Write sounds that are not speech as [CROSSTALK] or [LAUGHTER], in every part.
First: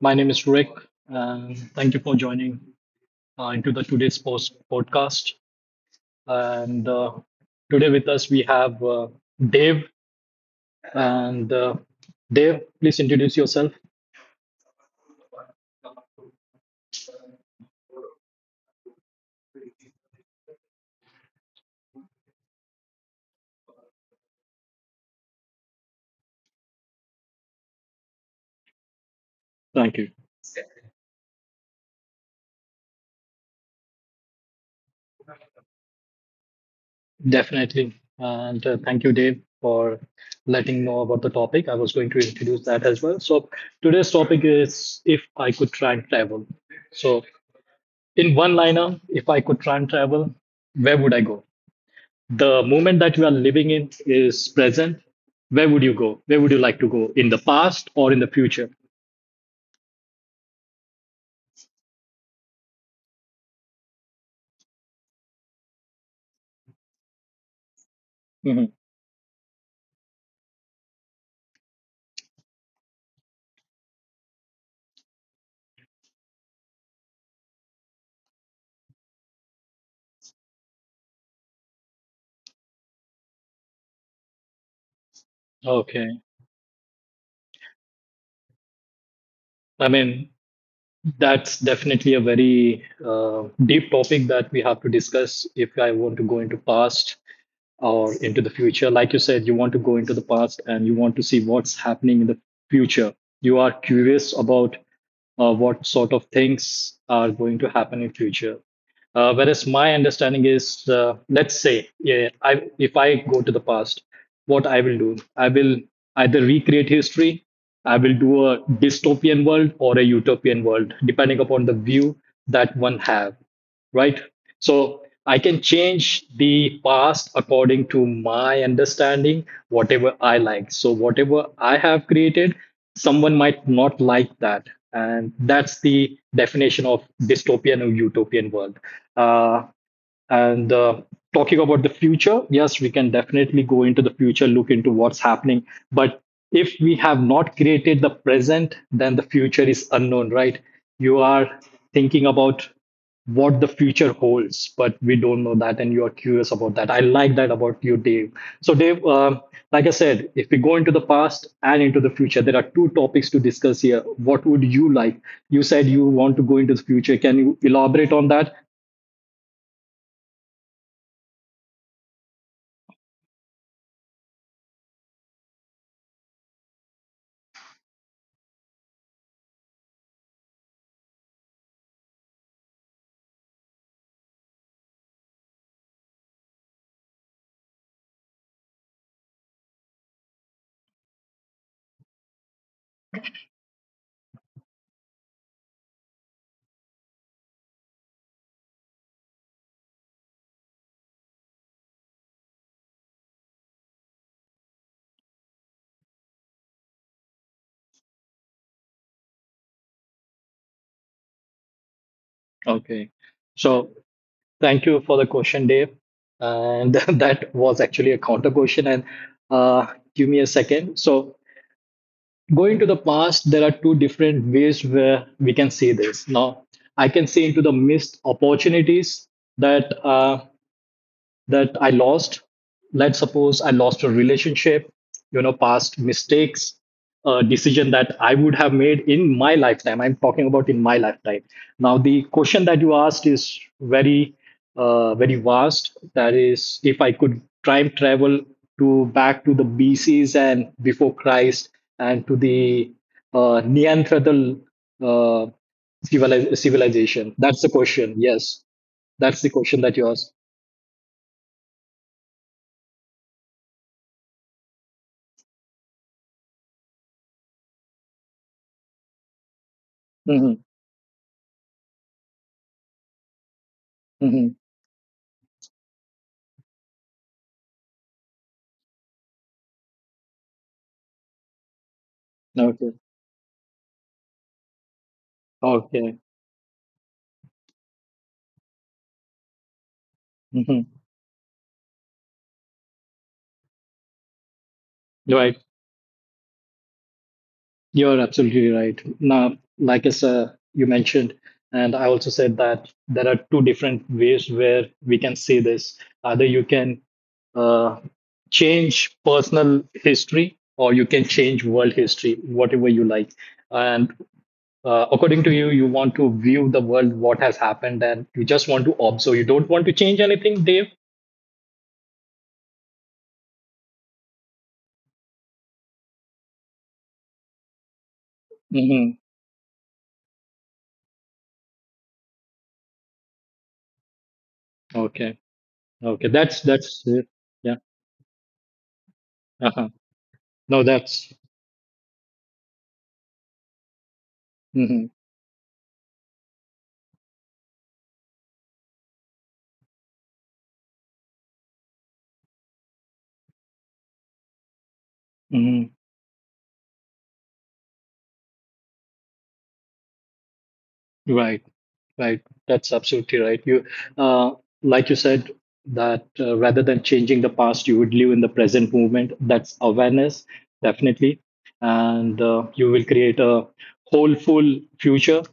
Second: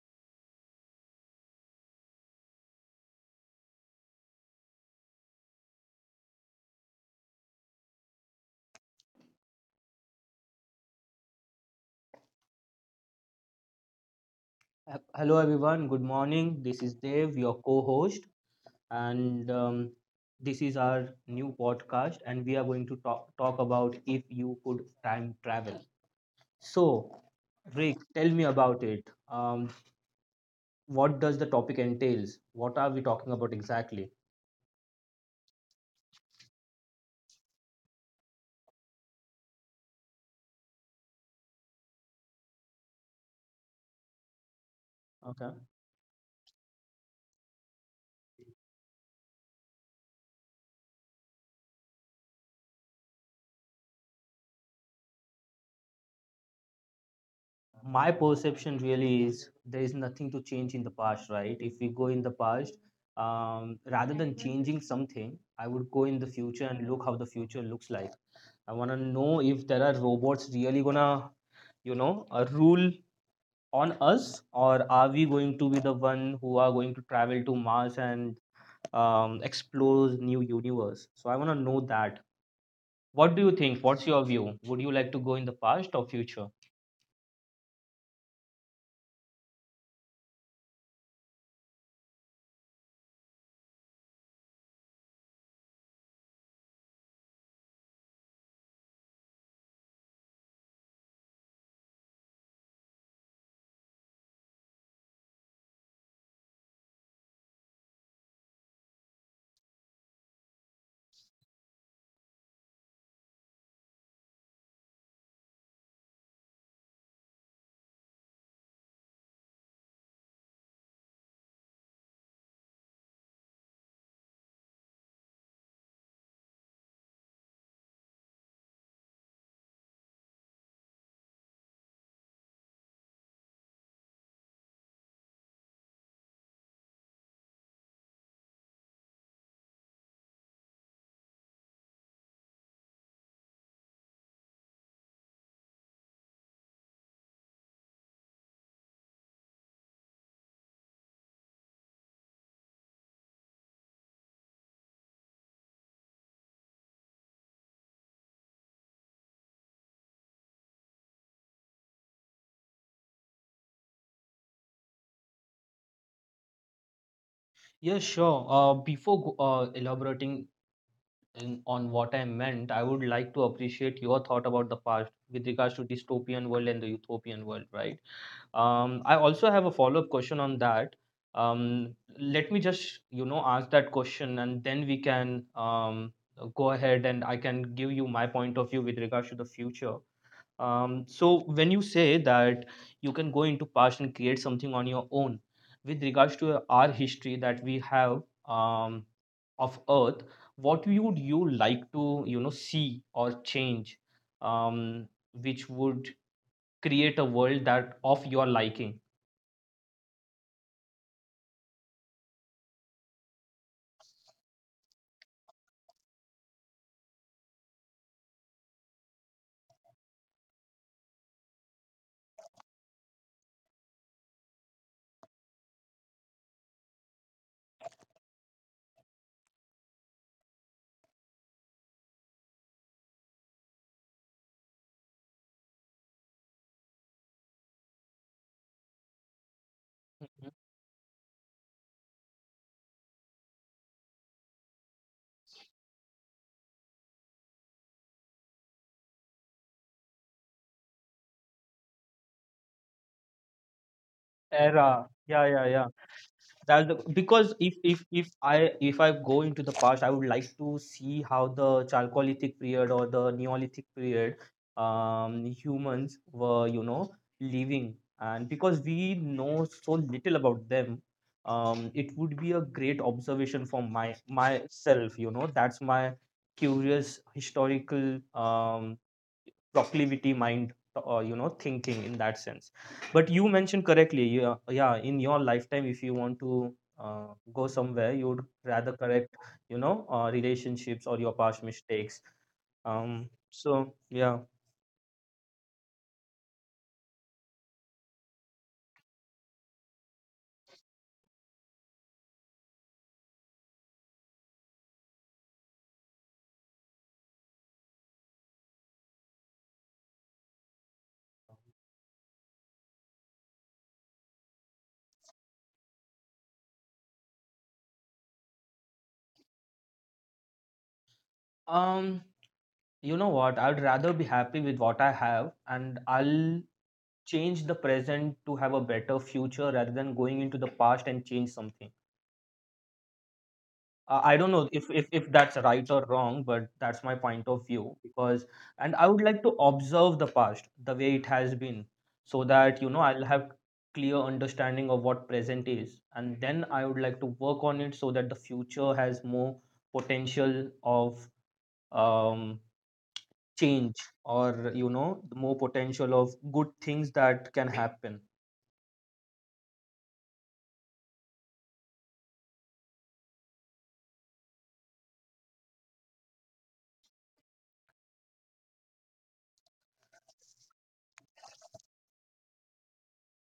My name is Rick, and thank you for joining into the today's post podcast. And today with us we have Dave. And Dave, please introduce yourself. Hello, everyone. Good morning. This is Dev, your co host, and this is our new podcast. And we are going to talk about if you could time travel. So, Rick, tell Thank me you. about it. What does the topic entails? What are we talking about exactly? Definitely, and thank you, Dave, for letting know about the topic. I was going to introduce that as well. So today's topic is if I could try and travel. So Okay. in one liner, if I could try and travel, where would I go? The moment that you are living in is present, where would you go? Where would you like to go in the past or in the future? My perception really is there is nothing to change in the past, right? If we go in the past, rather than changing something, I would go in the Hmm. future and look how the future looks like. I want to know if there are robots really gonna rule on us, or are we going to be the one who are going to travel to Mars and explore new universe? So I want to know that. What do you think? Okay. What's your view? Would you like to go in the past or future? I mean, that's definitely a very deep topic that we have to discuss if I want to go into past or into the future. Like you said, you want to go into the past and you want to see what's happening in the future. You are curious about what sort of things are going to happen in future. Whereas my understanding is, let's say, yeah, I if I go to the past, what I will do, I will either recreate history, I will do a dystopian world or a utopian world, depending upon the view that one have, right? So I can change the past according to my understanding, whatever I like. So whatever I have created, someone might not like that. And that's the definition of dystopian or utopian world. Uh, and talking about the future, yes, we can definitely go into the future, look into what's happening. But if we have not created the present, then the future is unknown, right? You are thinking about what the future holds, but we don't know that, and you are curious about that. I like that about you, Dave. So, Dave, like I said, if we go into the past and into the future, there are two topics to discuss here. What would you like? You said you want to go into the future. Can you elaborate on that? Yeah, sure. Before elaborating on what I meant, I would like to appreciate your thought about the past with regards to dystopian world and the utopian world, right? I also have a follow-up question on that. Let me just, you know, ask that question and then we can go ahead and I can give you my point of view with regards to the future. So when you say that you can go into past and create something on your own, with regards to our history that we have um, of Earth, what would you like to, you know, see or change, um, which would create a world that of your liking? Okay. So, thank you for the question, Dave. And [LAUGHS] that was actually a counter question. And uh, give me a second. So, going to the past there are two different ways where we can see this now. I can see into the missed opportunities that uh, that I lost. Let's suppose I lost a relationship, past mistakes, a decision that I would have made in my lifetime. I'm talking about in my lifetime. Now, the Mhm. question that you asked is very, very vast. That is, if I could time travel to back to the BCs and before Christ and to the Neanderthal uh, civili- Era, civilization. yeah, That's yeah, the yeah, question. Yes, that's the because if question that if you if asked. i if i go into the past, I would like to see how the chalcolithic period or the neolithic period, humans were, you know, living, and Mhm. because we know so little about them, it would Hmm. be a great observation for my myself, you know. That's my curious historical um proclivity mind, Okay. You know, thinking in that sense. But you mentioned Okay. correctly, yeah, yeah, in your lifetime if you want to uh, go somewhere, you would Hmm. rather correct, you know, relationships or your past mistakes. Right. Yeah. You're absolutely right. Now, like I said, you mentioned, and I also said that there are two different ways where we can see this. Either you can uh, change personal history or you can change world history, whatever you like. And according to you, you want to view the world, what has happened, and you just want to observe. You don't want to change anything, Dave? um you know what? I'd rather be happy with what I have, and I'll Hmm. change the present to have a better future rather than going into the past and change something. Okay. Okay. I That's, don't know that's, if, it. if if that's right or wrong, but that's my point Yeah. of view, [LAUGHS] because No, and I that's. would like to observe the past the way it has been so that, Mhm, you know, I'll have clear understanding of what present is, and then I would like to work on it so that the future has more potential of um, mhm, change, or you know, more potential of good things that can happen. right, right. That's absolutely right. You, uh, like you said, that rather than changing the past, you would live in the present moment. That's awareness, definitely, and you will create a wholeful future.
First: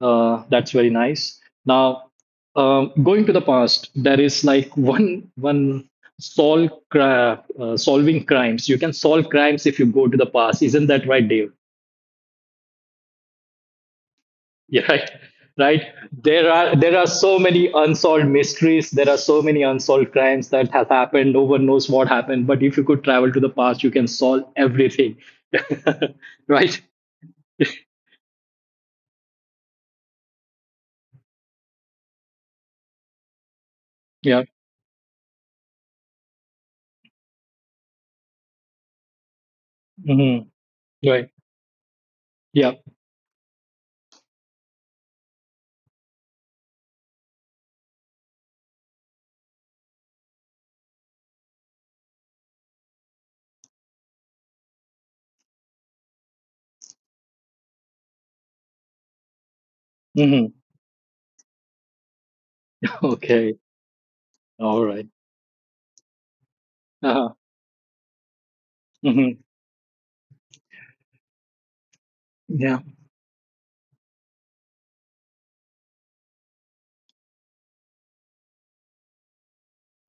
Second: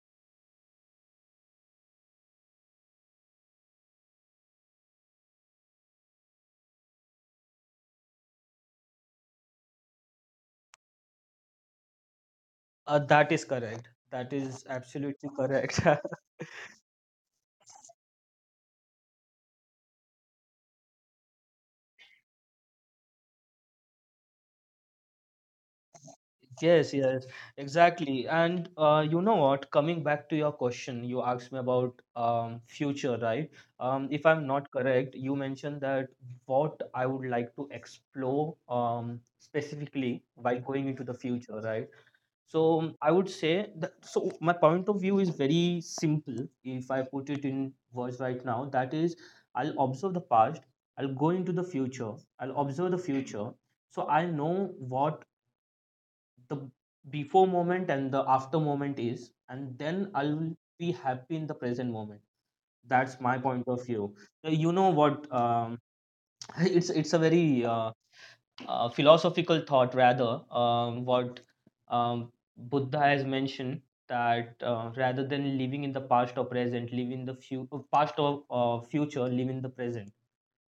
That's very nice. Now, going to the past, there is like [LAUGHS] one solving crimes. You can solve crimes if you go to the past. Isn't that right, Dave? That is correct. That is [LAUGHS] Yeah, right. absolutely correct. Right. [LAUGHS] There are so many unsolved mysteries. There are so many unsolved crimes that have happened. No one knows what happened. But if you could travel to the past, you can solve everything. [LAUGHS] Right. Yes, yes, exactly. And you know what? Coming back to your question, you asked me about future, right? If I'm Yeah. not correct, you mentioned that what I would like to explore, specifically Hmm. by going into the Right. future, right? So Yeah. I would say that, so my point of view is very simple. If I put it in words right now, that is, I'll observe the past, I'll go into the future, I'll observe the future, so I know what the before moment and the after moment is, and then I'll be Hmm. happy in the present moment. That's my point of Okay. view. You know All what, right. [LAUGHS] It's a very Uh-huh. Philosophical Hmm. thought rather. What um, Buddha has Yeah. mentioned, that rather than living in the past or present, live in the past or future, live in the present.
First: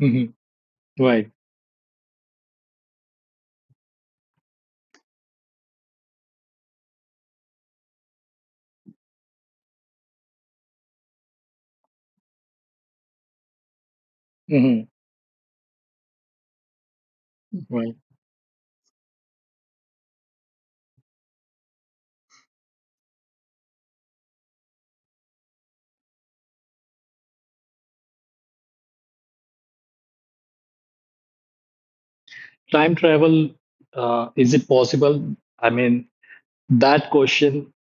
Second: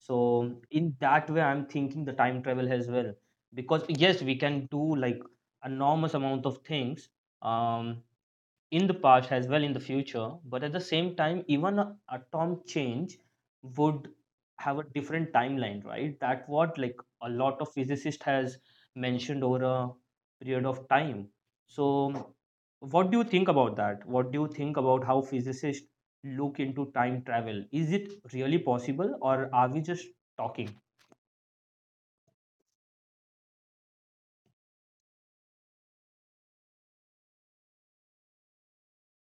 Hmm. in that Right. way, I'm thinking the time travel as well, because yes, we can do like enormous amount of things. Um, in the past as well in the future, but at the same time, even a atom change would have a Hmm. different timeline, right? That what, like a lot of Right. physicists has mentioned over a period of time. So what do you think about that? What do you think about how physicists look into time travel? Is it really possible, or are we just talking? Time travel. Is it possible? I mean, that question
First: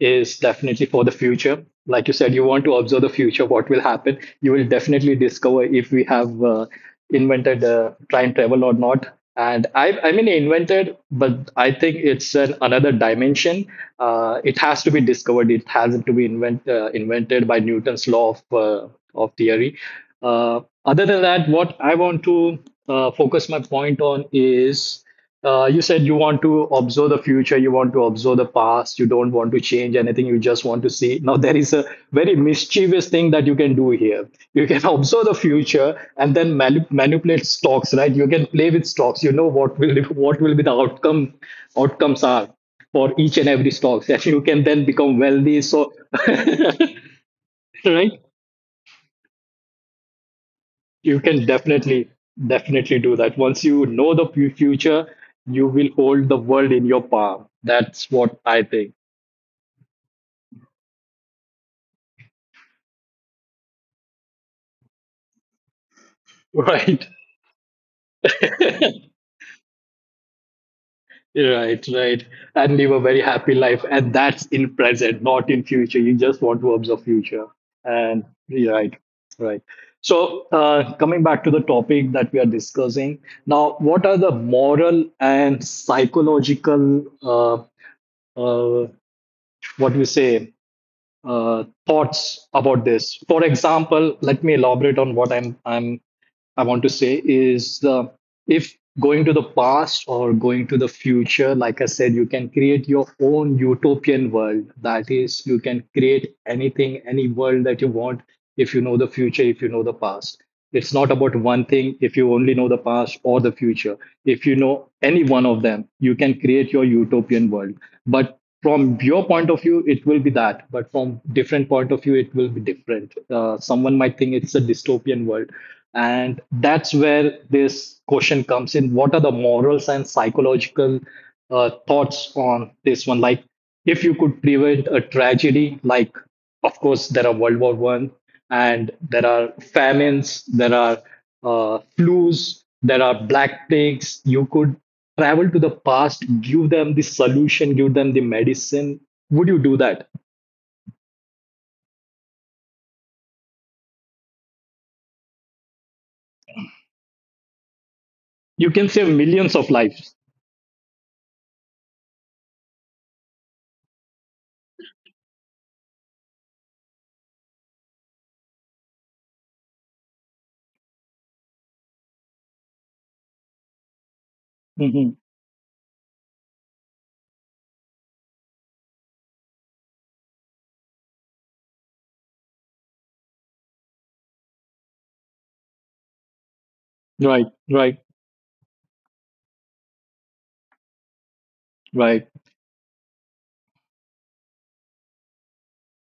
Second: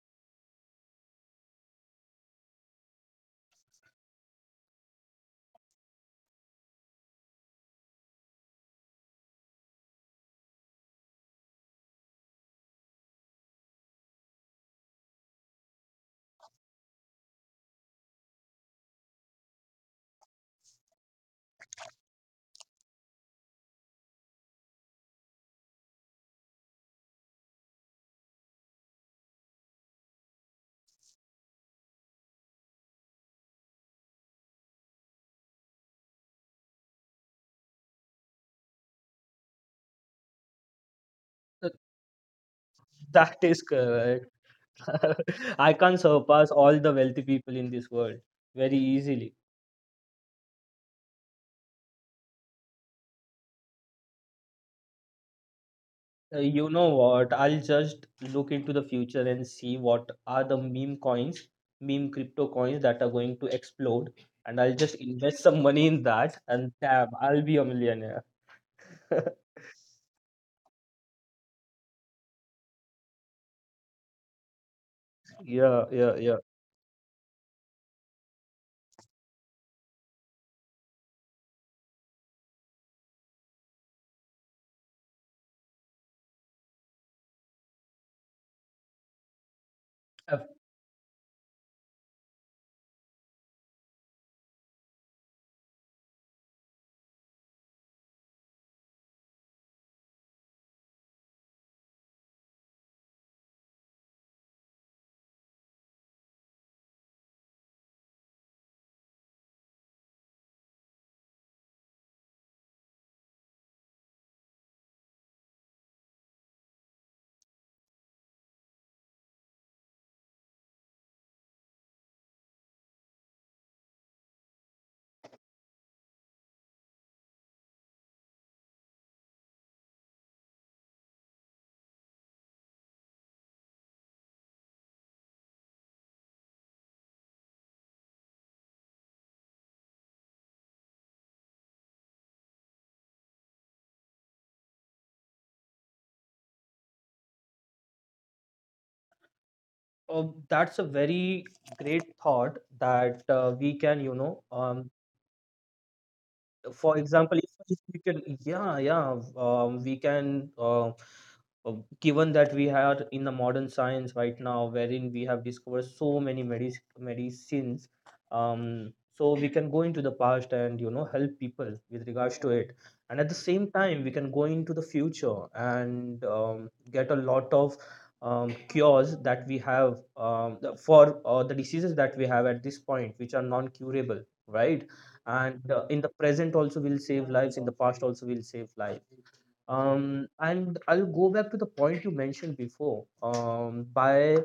is definitely for the future. Like you said, you want to observe the future, what will happen. You will definitely discover if we have invented time travel or not. And I mean, invented, but I think it's another dimension. It has to be discovered. It has to be invented by Newton's law of, theory. Other than that, what I want to focus my point on is you said you want to observe the future, you want to observe the past, you don't want to change anything, you just want to see. Now, there is a very mischievous thing that you can do here. You can [LAUGHS] observe the future and then manipulate stocks, right? You can play with stocks. You know what will [LAUGHS] what will be the outcomes are [LAUGHS] for each and every stocks, [LAUGHS] and you That is can then become correct. wealthy. So, [LAUGHS] [LAUGHS] I can surpass all the right? wealthy people in this world very easily. You can definitely do that once you know the future. You will hold the world in your palm. You That's know what what? I I'll think. just look into the future and see what are the meme coins, meme crypto coins that are going to explode, and I'll just [LAUGHS] invest Right. some money in that, and damn, I'll [LAUGHS] be a millionaire. [LAUGHS] Right, right. And live a very happy life, and that's in present, not in future. You just want to observe future. Yeah, yeah, yeah. And right, right. So, coming back to the topic that we are discussing now, what are the moral and psychological uh, what we say Uh, thoughts about this. For example, let me elaborate on what I want to say is if going to the past or going to the future, like I said, you can create your own utopian world. That is, you can create anything, any world that you want if you know the future, if you know the past. It's not about one thing if you only know the past or the future. If you know any one of them, you can create your utopian world. But from your point of view it will be that, but from different point of view it will be different. Someone might think it's a dystopian world, and that's where this question comes in. What are the morals and psychological thoughts on this one? Like, if you could prevent a tragedy, like of course there are World War I, and there are famines, there are flus, there are black plagues. You could travel to the past, give them the solution, give them the medicine. Would you do that? That's a very great thought that we can, you know, for example, You if can if save we millions speak, of yeah, lives. yeah. We can uh, Given that we are in the modern science right now, wherein we have discovered so many medicines, um, so we can go into the past and, you know, help people with regards to it, and at the Hmm. same time we can go into the future and get a lot of cures that we have, for the diseases that we have at this point, which are non curable, right? And Right. in the Right. present also will save lives, in the past also will save lives. Right. And I'll go back to the point you mentioned before. By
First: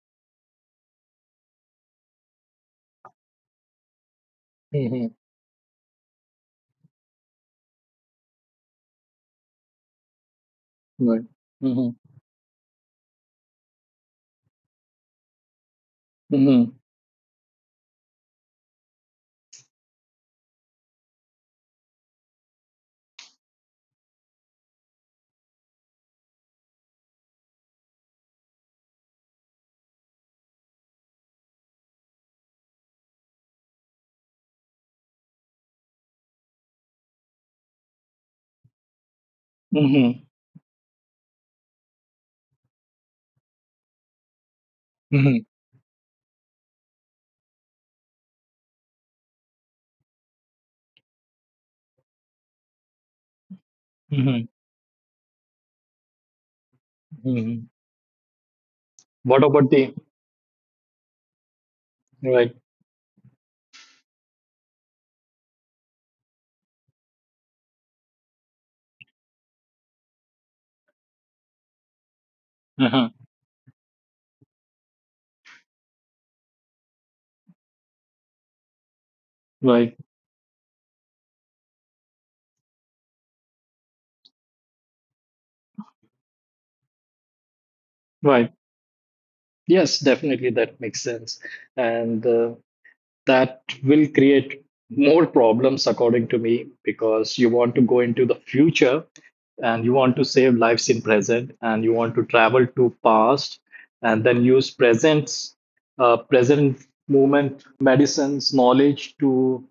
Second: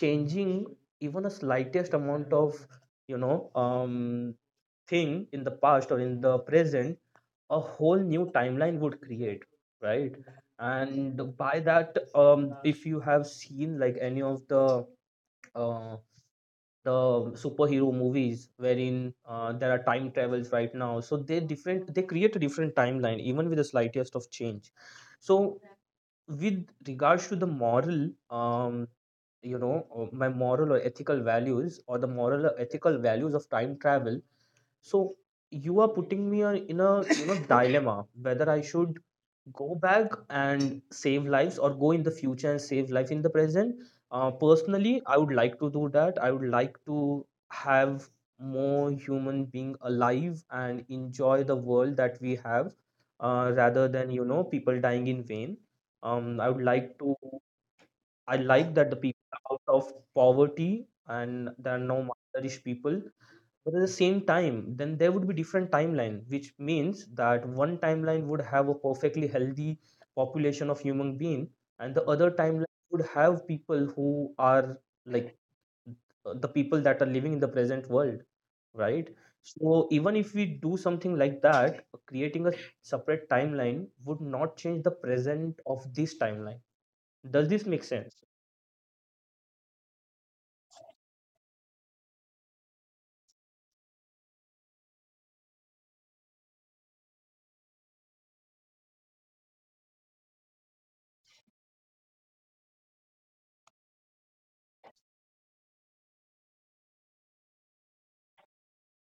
changing even a slightest amount of, you know, Hmm. thing in the past or in the present, a whole new timeline would create, right? Right. And by Hmm. that, if you have seen like any of uh, Hmm. the superhero movies, wherein there are time travels right now, so they different, they create a different timeline even with the slightest of change. So with regards to the moral, you know, my moral or ethical values, or the moral or ethical values of time travel, so you are putting me in a, you know, dilemma whether I should go Hmm. back and save lives or go in the future and save life in the present. Personally, Hmm. I would like to do that. I would like to have more human being alive and enjoy the world that we have, rather Hmm. than, you know, people dying in vain. I would like to. Hmm. I like that What the people about the are out of poverty and there are right. no malnourished people. But at the same time, then there would be different timeline, which means that one timeline would have a perfectly healthy population of human being, and the other Uh-huh. timeline would have people who are like the people that are living in the present world, right? Right. So even if we do something like that, creating a separate timeline would not change the present of this timeline. Does this make Right. sense? Yes, definitely that makes sense. And that will create more problems, according to me, because you want to go into the future and you want to save lives in present, and you want to travel to past, and then use present present movement medicines knowledge to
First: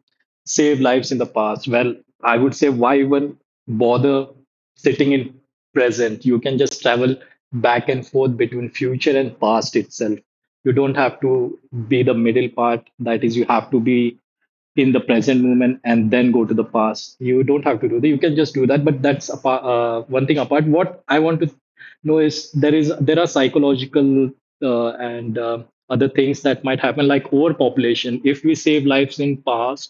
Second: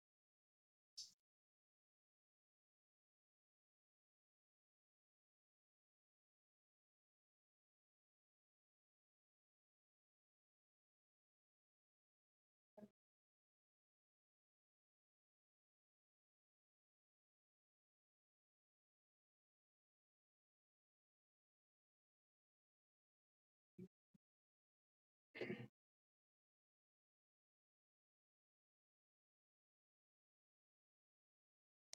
save lives in the past. Well, I would say why even bother sitting in present? You can just travel back and forth between future and past itself. You don't have to be the middle part, that is, you have to be in the present moment and then go to the past. You don't have to do that. You can just do that. But that's apart, one thing apart. What I want to know is there are psychological and other things that might happen, like overpopulation. If we save lives in past,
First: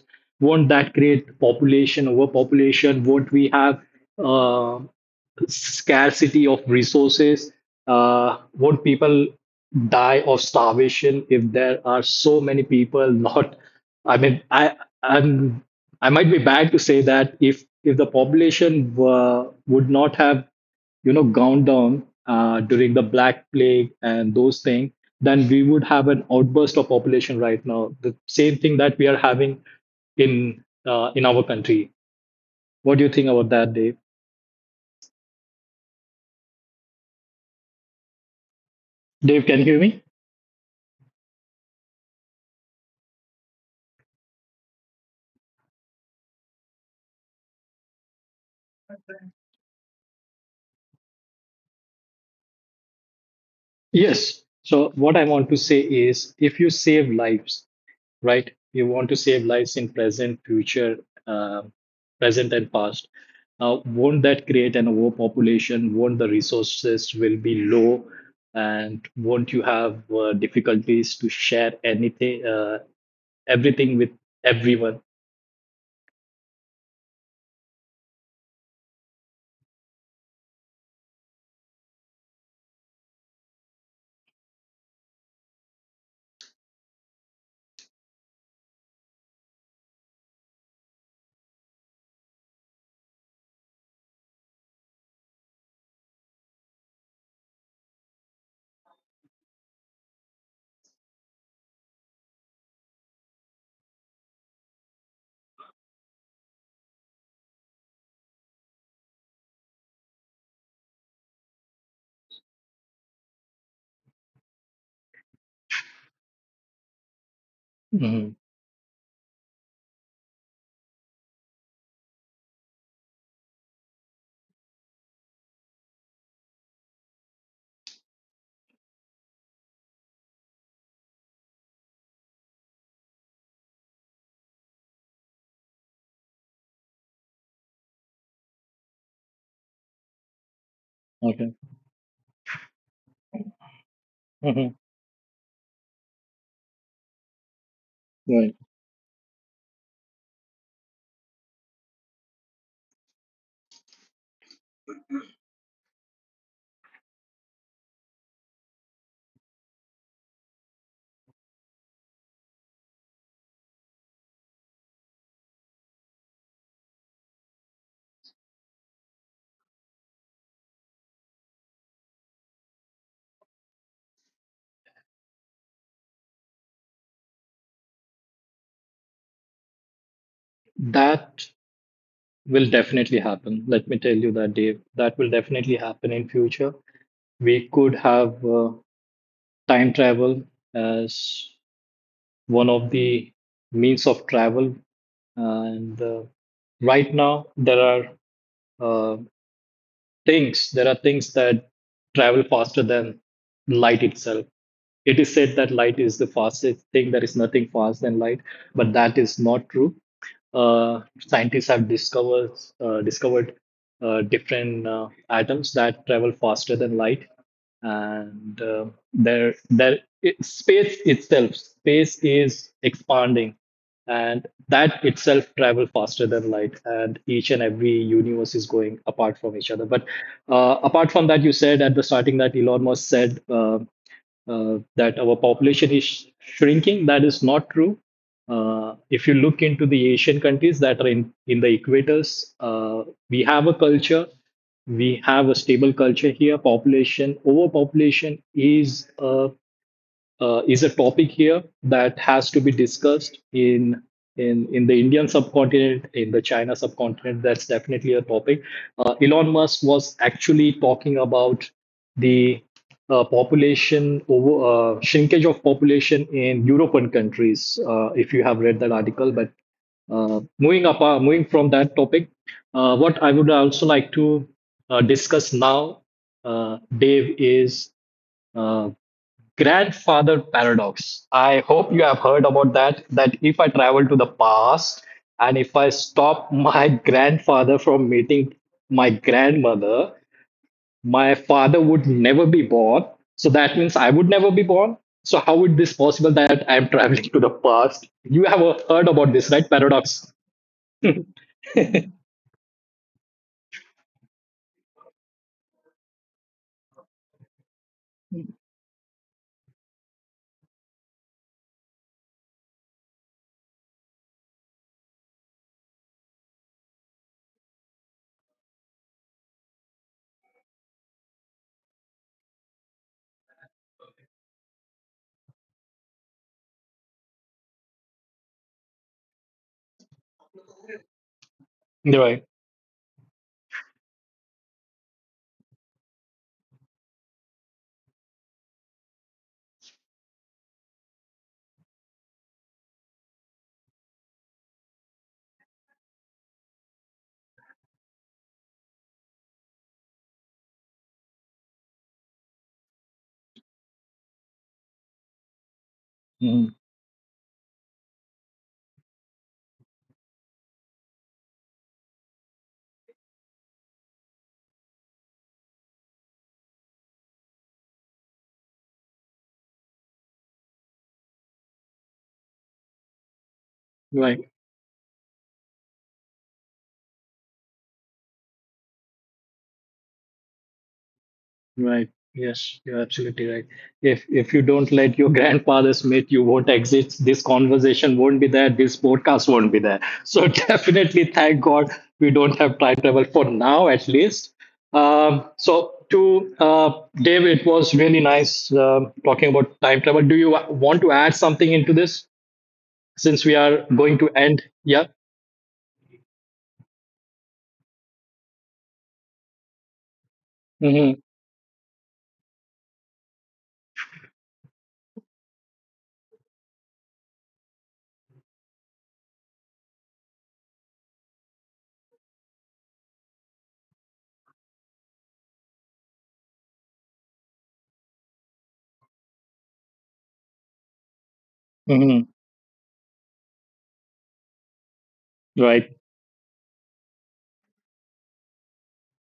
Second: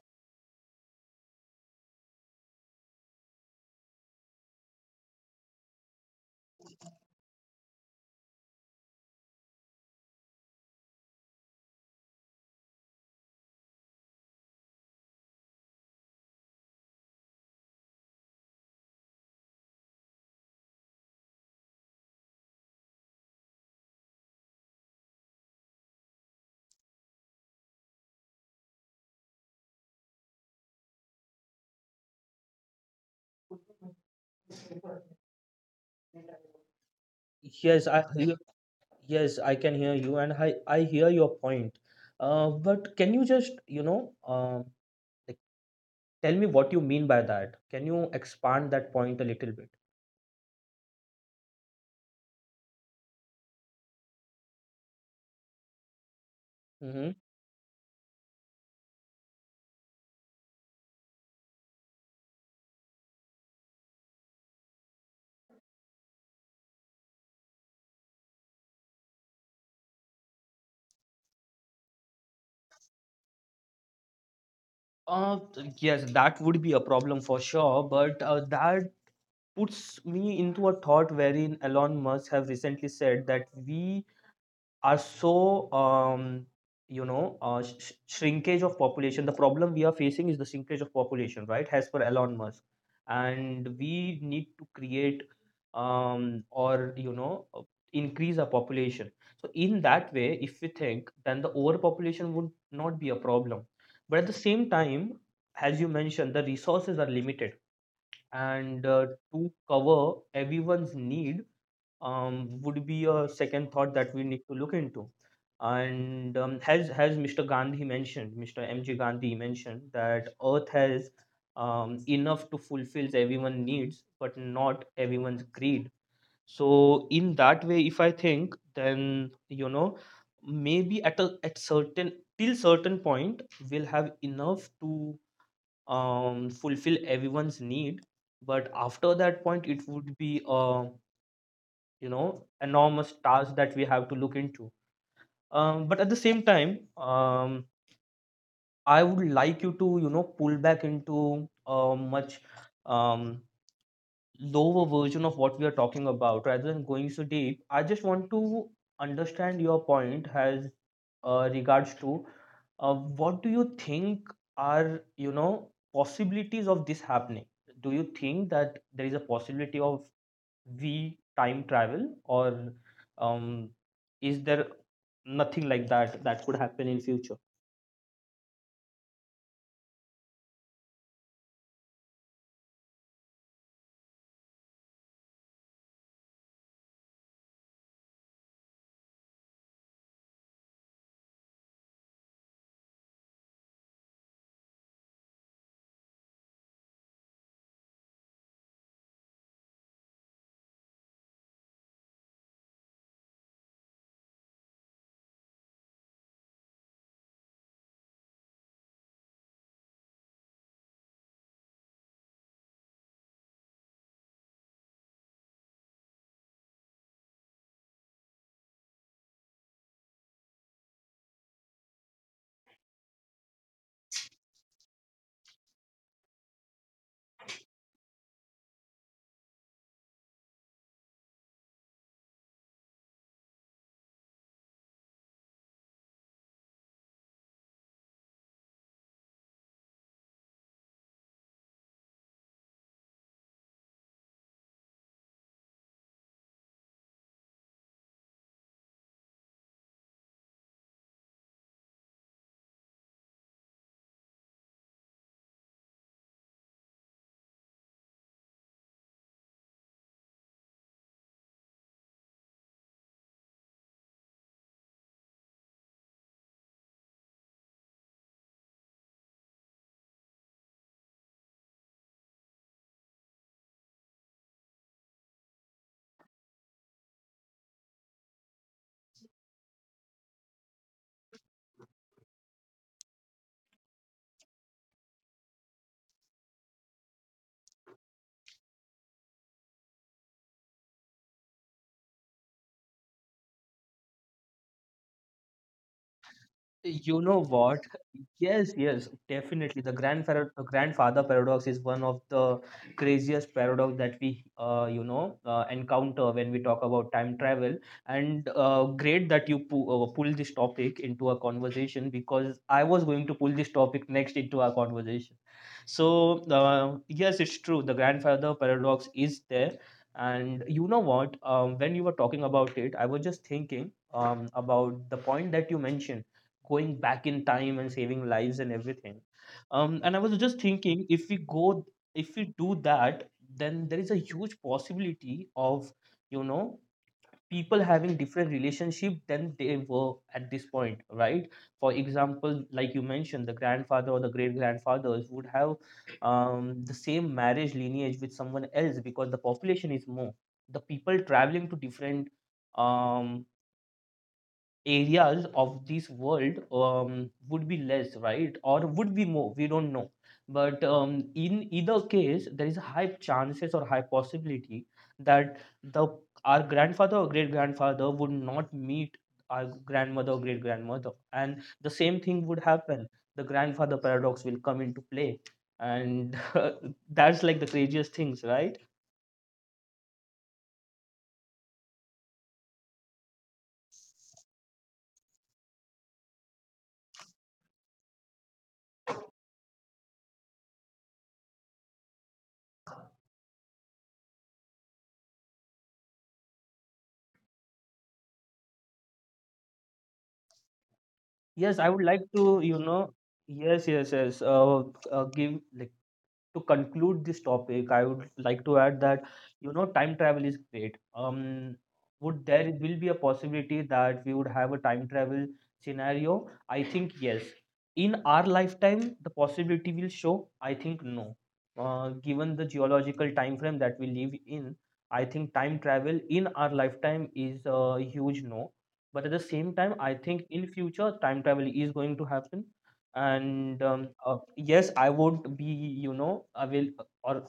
won't that create population overpopulation? Won't we have uh, scarcity of resources? Won't people die of starvation if there are so many people, not, I mean, I, I'm, I might be bad to say that if the population would not have gone down during the black plague and those things, then we would have an outburst of population right now, the same thing that we are having in in our country. What do you think about that, Dave? Yes, I. Dave, can you Yes, hear I me? can hear you, and I hear your point. But can you just, you know, like, tell me what you mean by that? Can you expand that point a little bit? Yes, so what I want to say is, if you save lives, Hmm. right? You want to save lives in present, future, uh, present and past. Now, won't that create an overpopulation? Won't the resources will be low, and won't you have difficulties to share anything, everything with everyone? Uh, yes, that would be a problem for sure, but that puts me into a thought wherein Elon Musk have recently said that we are so, you know, shrinkage of population, the problem we are facing is the shrinkage of population, right, as per Elon Musk. And we need to create, or you know, increase our population. So in that way, if we think, then the overpopulation would not be a problem. But at the same time, as you mentioned, the resources are limited, and to cover everyone's need, would be a second thought that we need to look into. And Mhm. has Mr. Gandhi mentioned, Mr. M.G. Gandhi mentioned, that Earth has enough to fulfill everyone needs, but not everyone's greed. So in that way, if I think, then you know, maybe at a at certain till certain point, we'll have enough to fulfill everyone's need. But after that point, it Okay. would be a, you know, enormous Mhm. task that we have to look into. But at the same time, Right. I would like you to, you know, pull back into a much um, lower version of what we are talking about, rather than going so deep. I just want to understand your point as regards to what do you think are, you know, possibilities of this happening. Do you think that there is a possibility of we time travel, or um, is there nothing like that that could happen in future? That will definitely happen. Let me tell you that, Dave. That will definitely happen in future. We could have time travel as one of the means of travel. And right now, there are uh, things that travel faster than light itself. It is said that light is the fastest thing. There is nothing fast than light, but that is not true. Scientists have discovered different atoms that travel faster than light, and space itself, space is expanding, and that itself travel faster than light, and each and every universe is going apart from each other. But apart from that, you said at the starting that Elon Musk said that our population is shrinking, that is not true. If you look into the Asian countries that are in the equators, we have a stable culture here. Population overpopulation is a topic here that has to be discussed in the Indian subcontinent, in the China subcontinent. That's definitely a topic. Elon Musk was actually talking about the population over shrinkage of population in European countries. If you have read that article, but moving from that topic, what I would also like to discuss now, Dave, is uh, grandfather paradox. I hope you have heard about that. That if I travel to the past and if I stop my [LAUGHS] grandfather from meeting my grandmother, my father would never be born. So that means I would never be born. So how would this possible that I'm traveling [LAUGHS] to the past? You have You heard know about this, what? right? Paradox. Yes, yes, definitely. The grandfather paradox is one of the craziest paradox that we, you know, encounter when we talk about time travel. And great that you pu pull this topic into a conversation, because I was going to pull this topic next into our conversation. So, yes, it's true. The grandfather paradox is there. And you know what? When you were talking about it, I was just thinking about the point that you mentioned going back in time and saving lives and everything. And I was just Right. thinking if we do that, then there is a huge possibility of, you know, people having different relationship than they were at this point, right? For example, like you mentioned, the grandfather or the great grandfathers would have the same marriage lineage with someone else because the population is more. The people traveling to different um Mhm. areas of this world would be less, right, or would be more, we don't know. But in either case, there is a high chances or high possibility that the our grandfather or great grandfather would not meet our grandmother or great grandmother, and the same thing would Right. happen, the grandfather paradox will come into play. And [LAUGHS] that's like the craziest things, right? Right. Yes, you're absolutely right. If you don't let your [LAUGHS] grandfather Smith, you won't exist. This conversation won't be there. This podcast won't be there. So [LAUGHS] definitely, thank God we don't have time travel for now, at least. So to Dave, it was really nice talking about time travel. Do you want to add something into this Yes, since I we would like are to, going to you end? know. Yeah. Yes, yes, yes. Give, like, to conclude this topic, I would like to add that, Hmm. you know, time travel is great. Would there will be a possibility that we would have a time travel scenario? I think yes. In our lifetime, the possibility will show? I think no. Given the geological time frame that we live in, I think time travel in our lifetime is a huge no. But at the same time, I think Hmm. in future time travel is going to happen. And Right. Yes, I won't be, you know, I will or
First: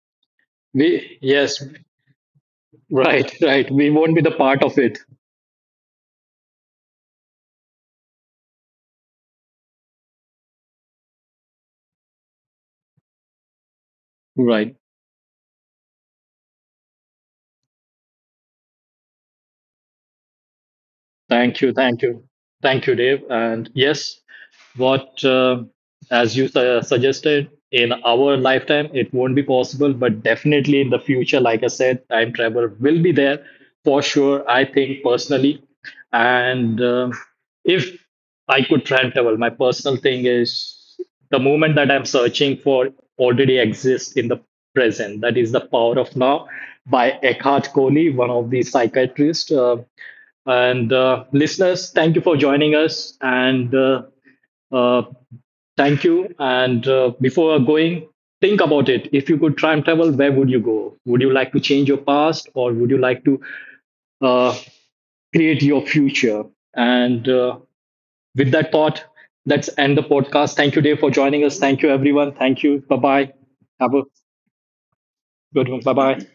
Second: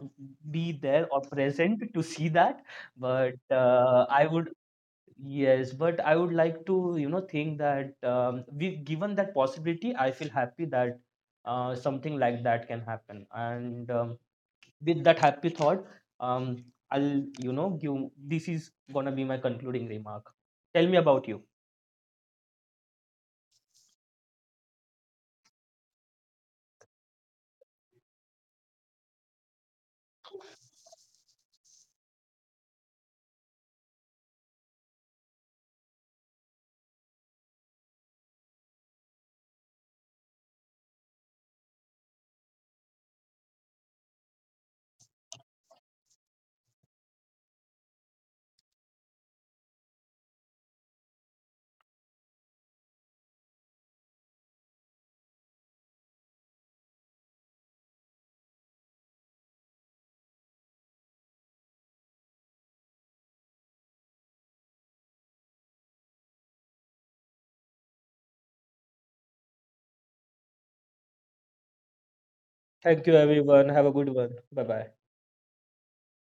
be there We or yes. Right. [LAUGHS] present to see that. Right. But We won't be I the would part of it. Yes, but I would like to, you know, think that, we given that possibility, I feel happy that something like that can happen. And Right. with that happy thought, um, I'll, you know, give, this is gonna be my concluding remark. Tell me about you. Thank you, thank you, thank you, Dave. And yes, what as you suggested, in our lifetime, it won't be possible, but definitely in the future, like I said, time travel will be there for sure. I think personally, and if I could time travel, my personal thing is the moment that I'm searching for already exists in the present. That is the Power of Now by Eckhart Tolle, one of the psychiatrists. And listeners, thank you for joining us. And uh, Thank you. And before going, think about it. If you could time travel, where would you go? Would you like to change your past, or would you like to uh, create your future? And with that thought, let's end the podcast. Thank you, Dave, for joining us. Thank you, everyone. Thank you. Bye Thank you, bye. everyone. Have Have a a good one. Bye bye. good one. Bye bye.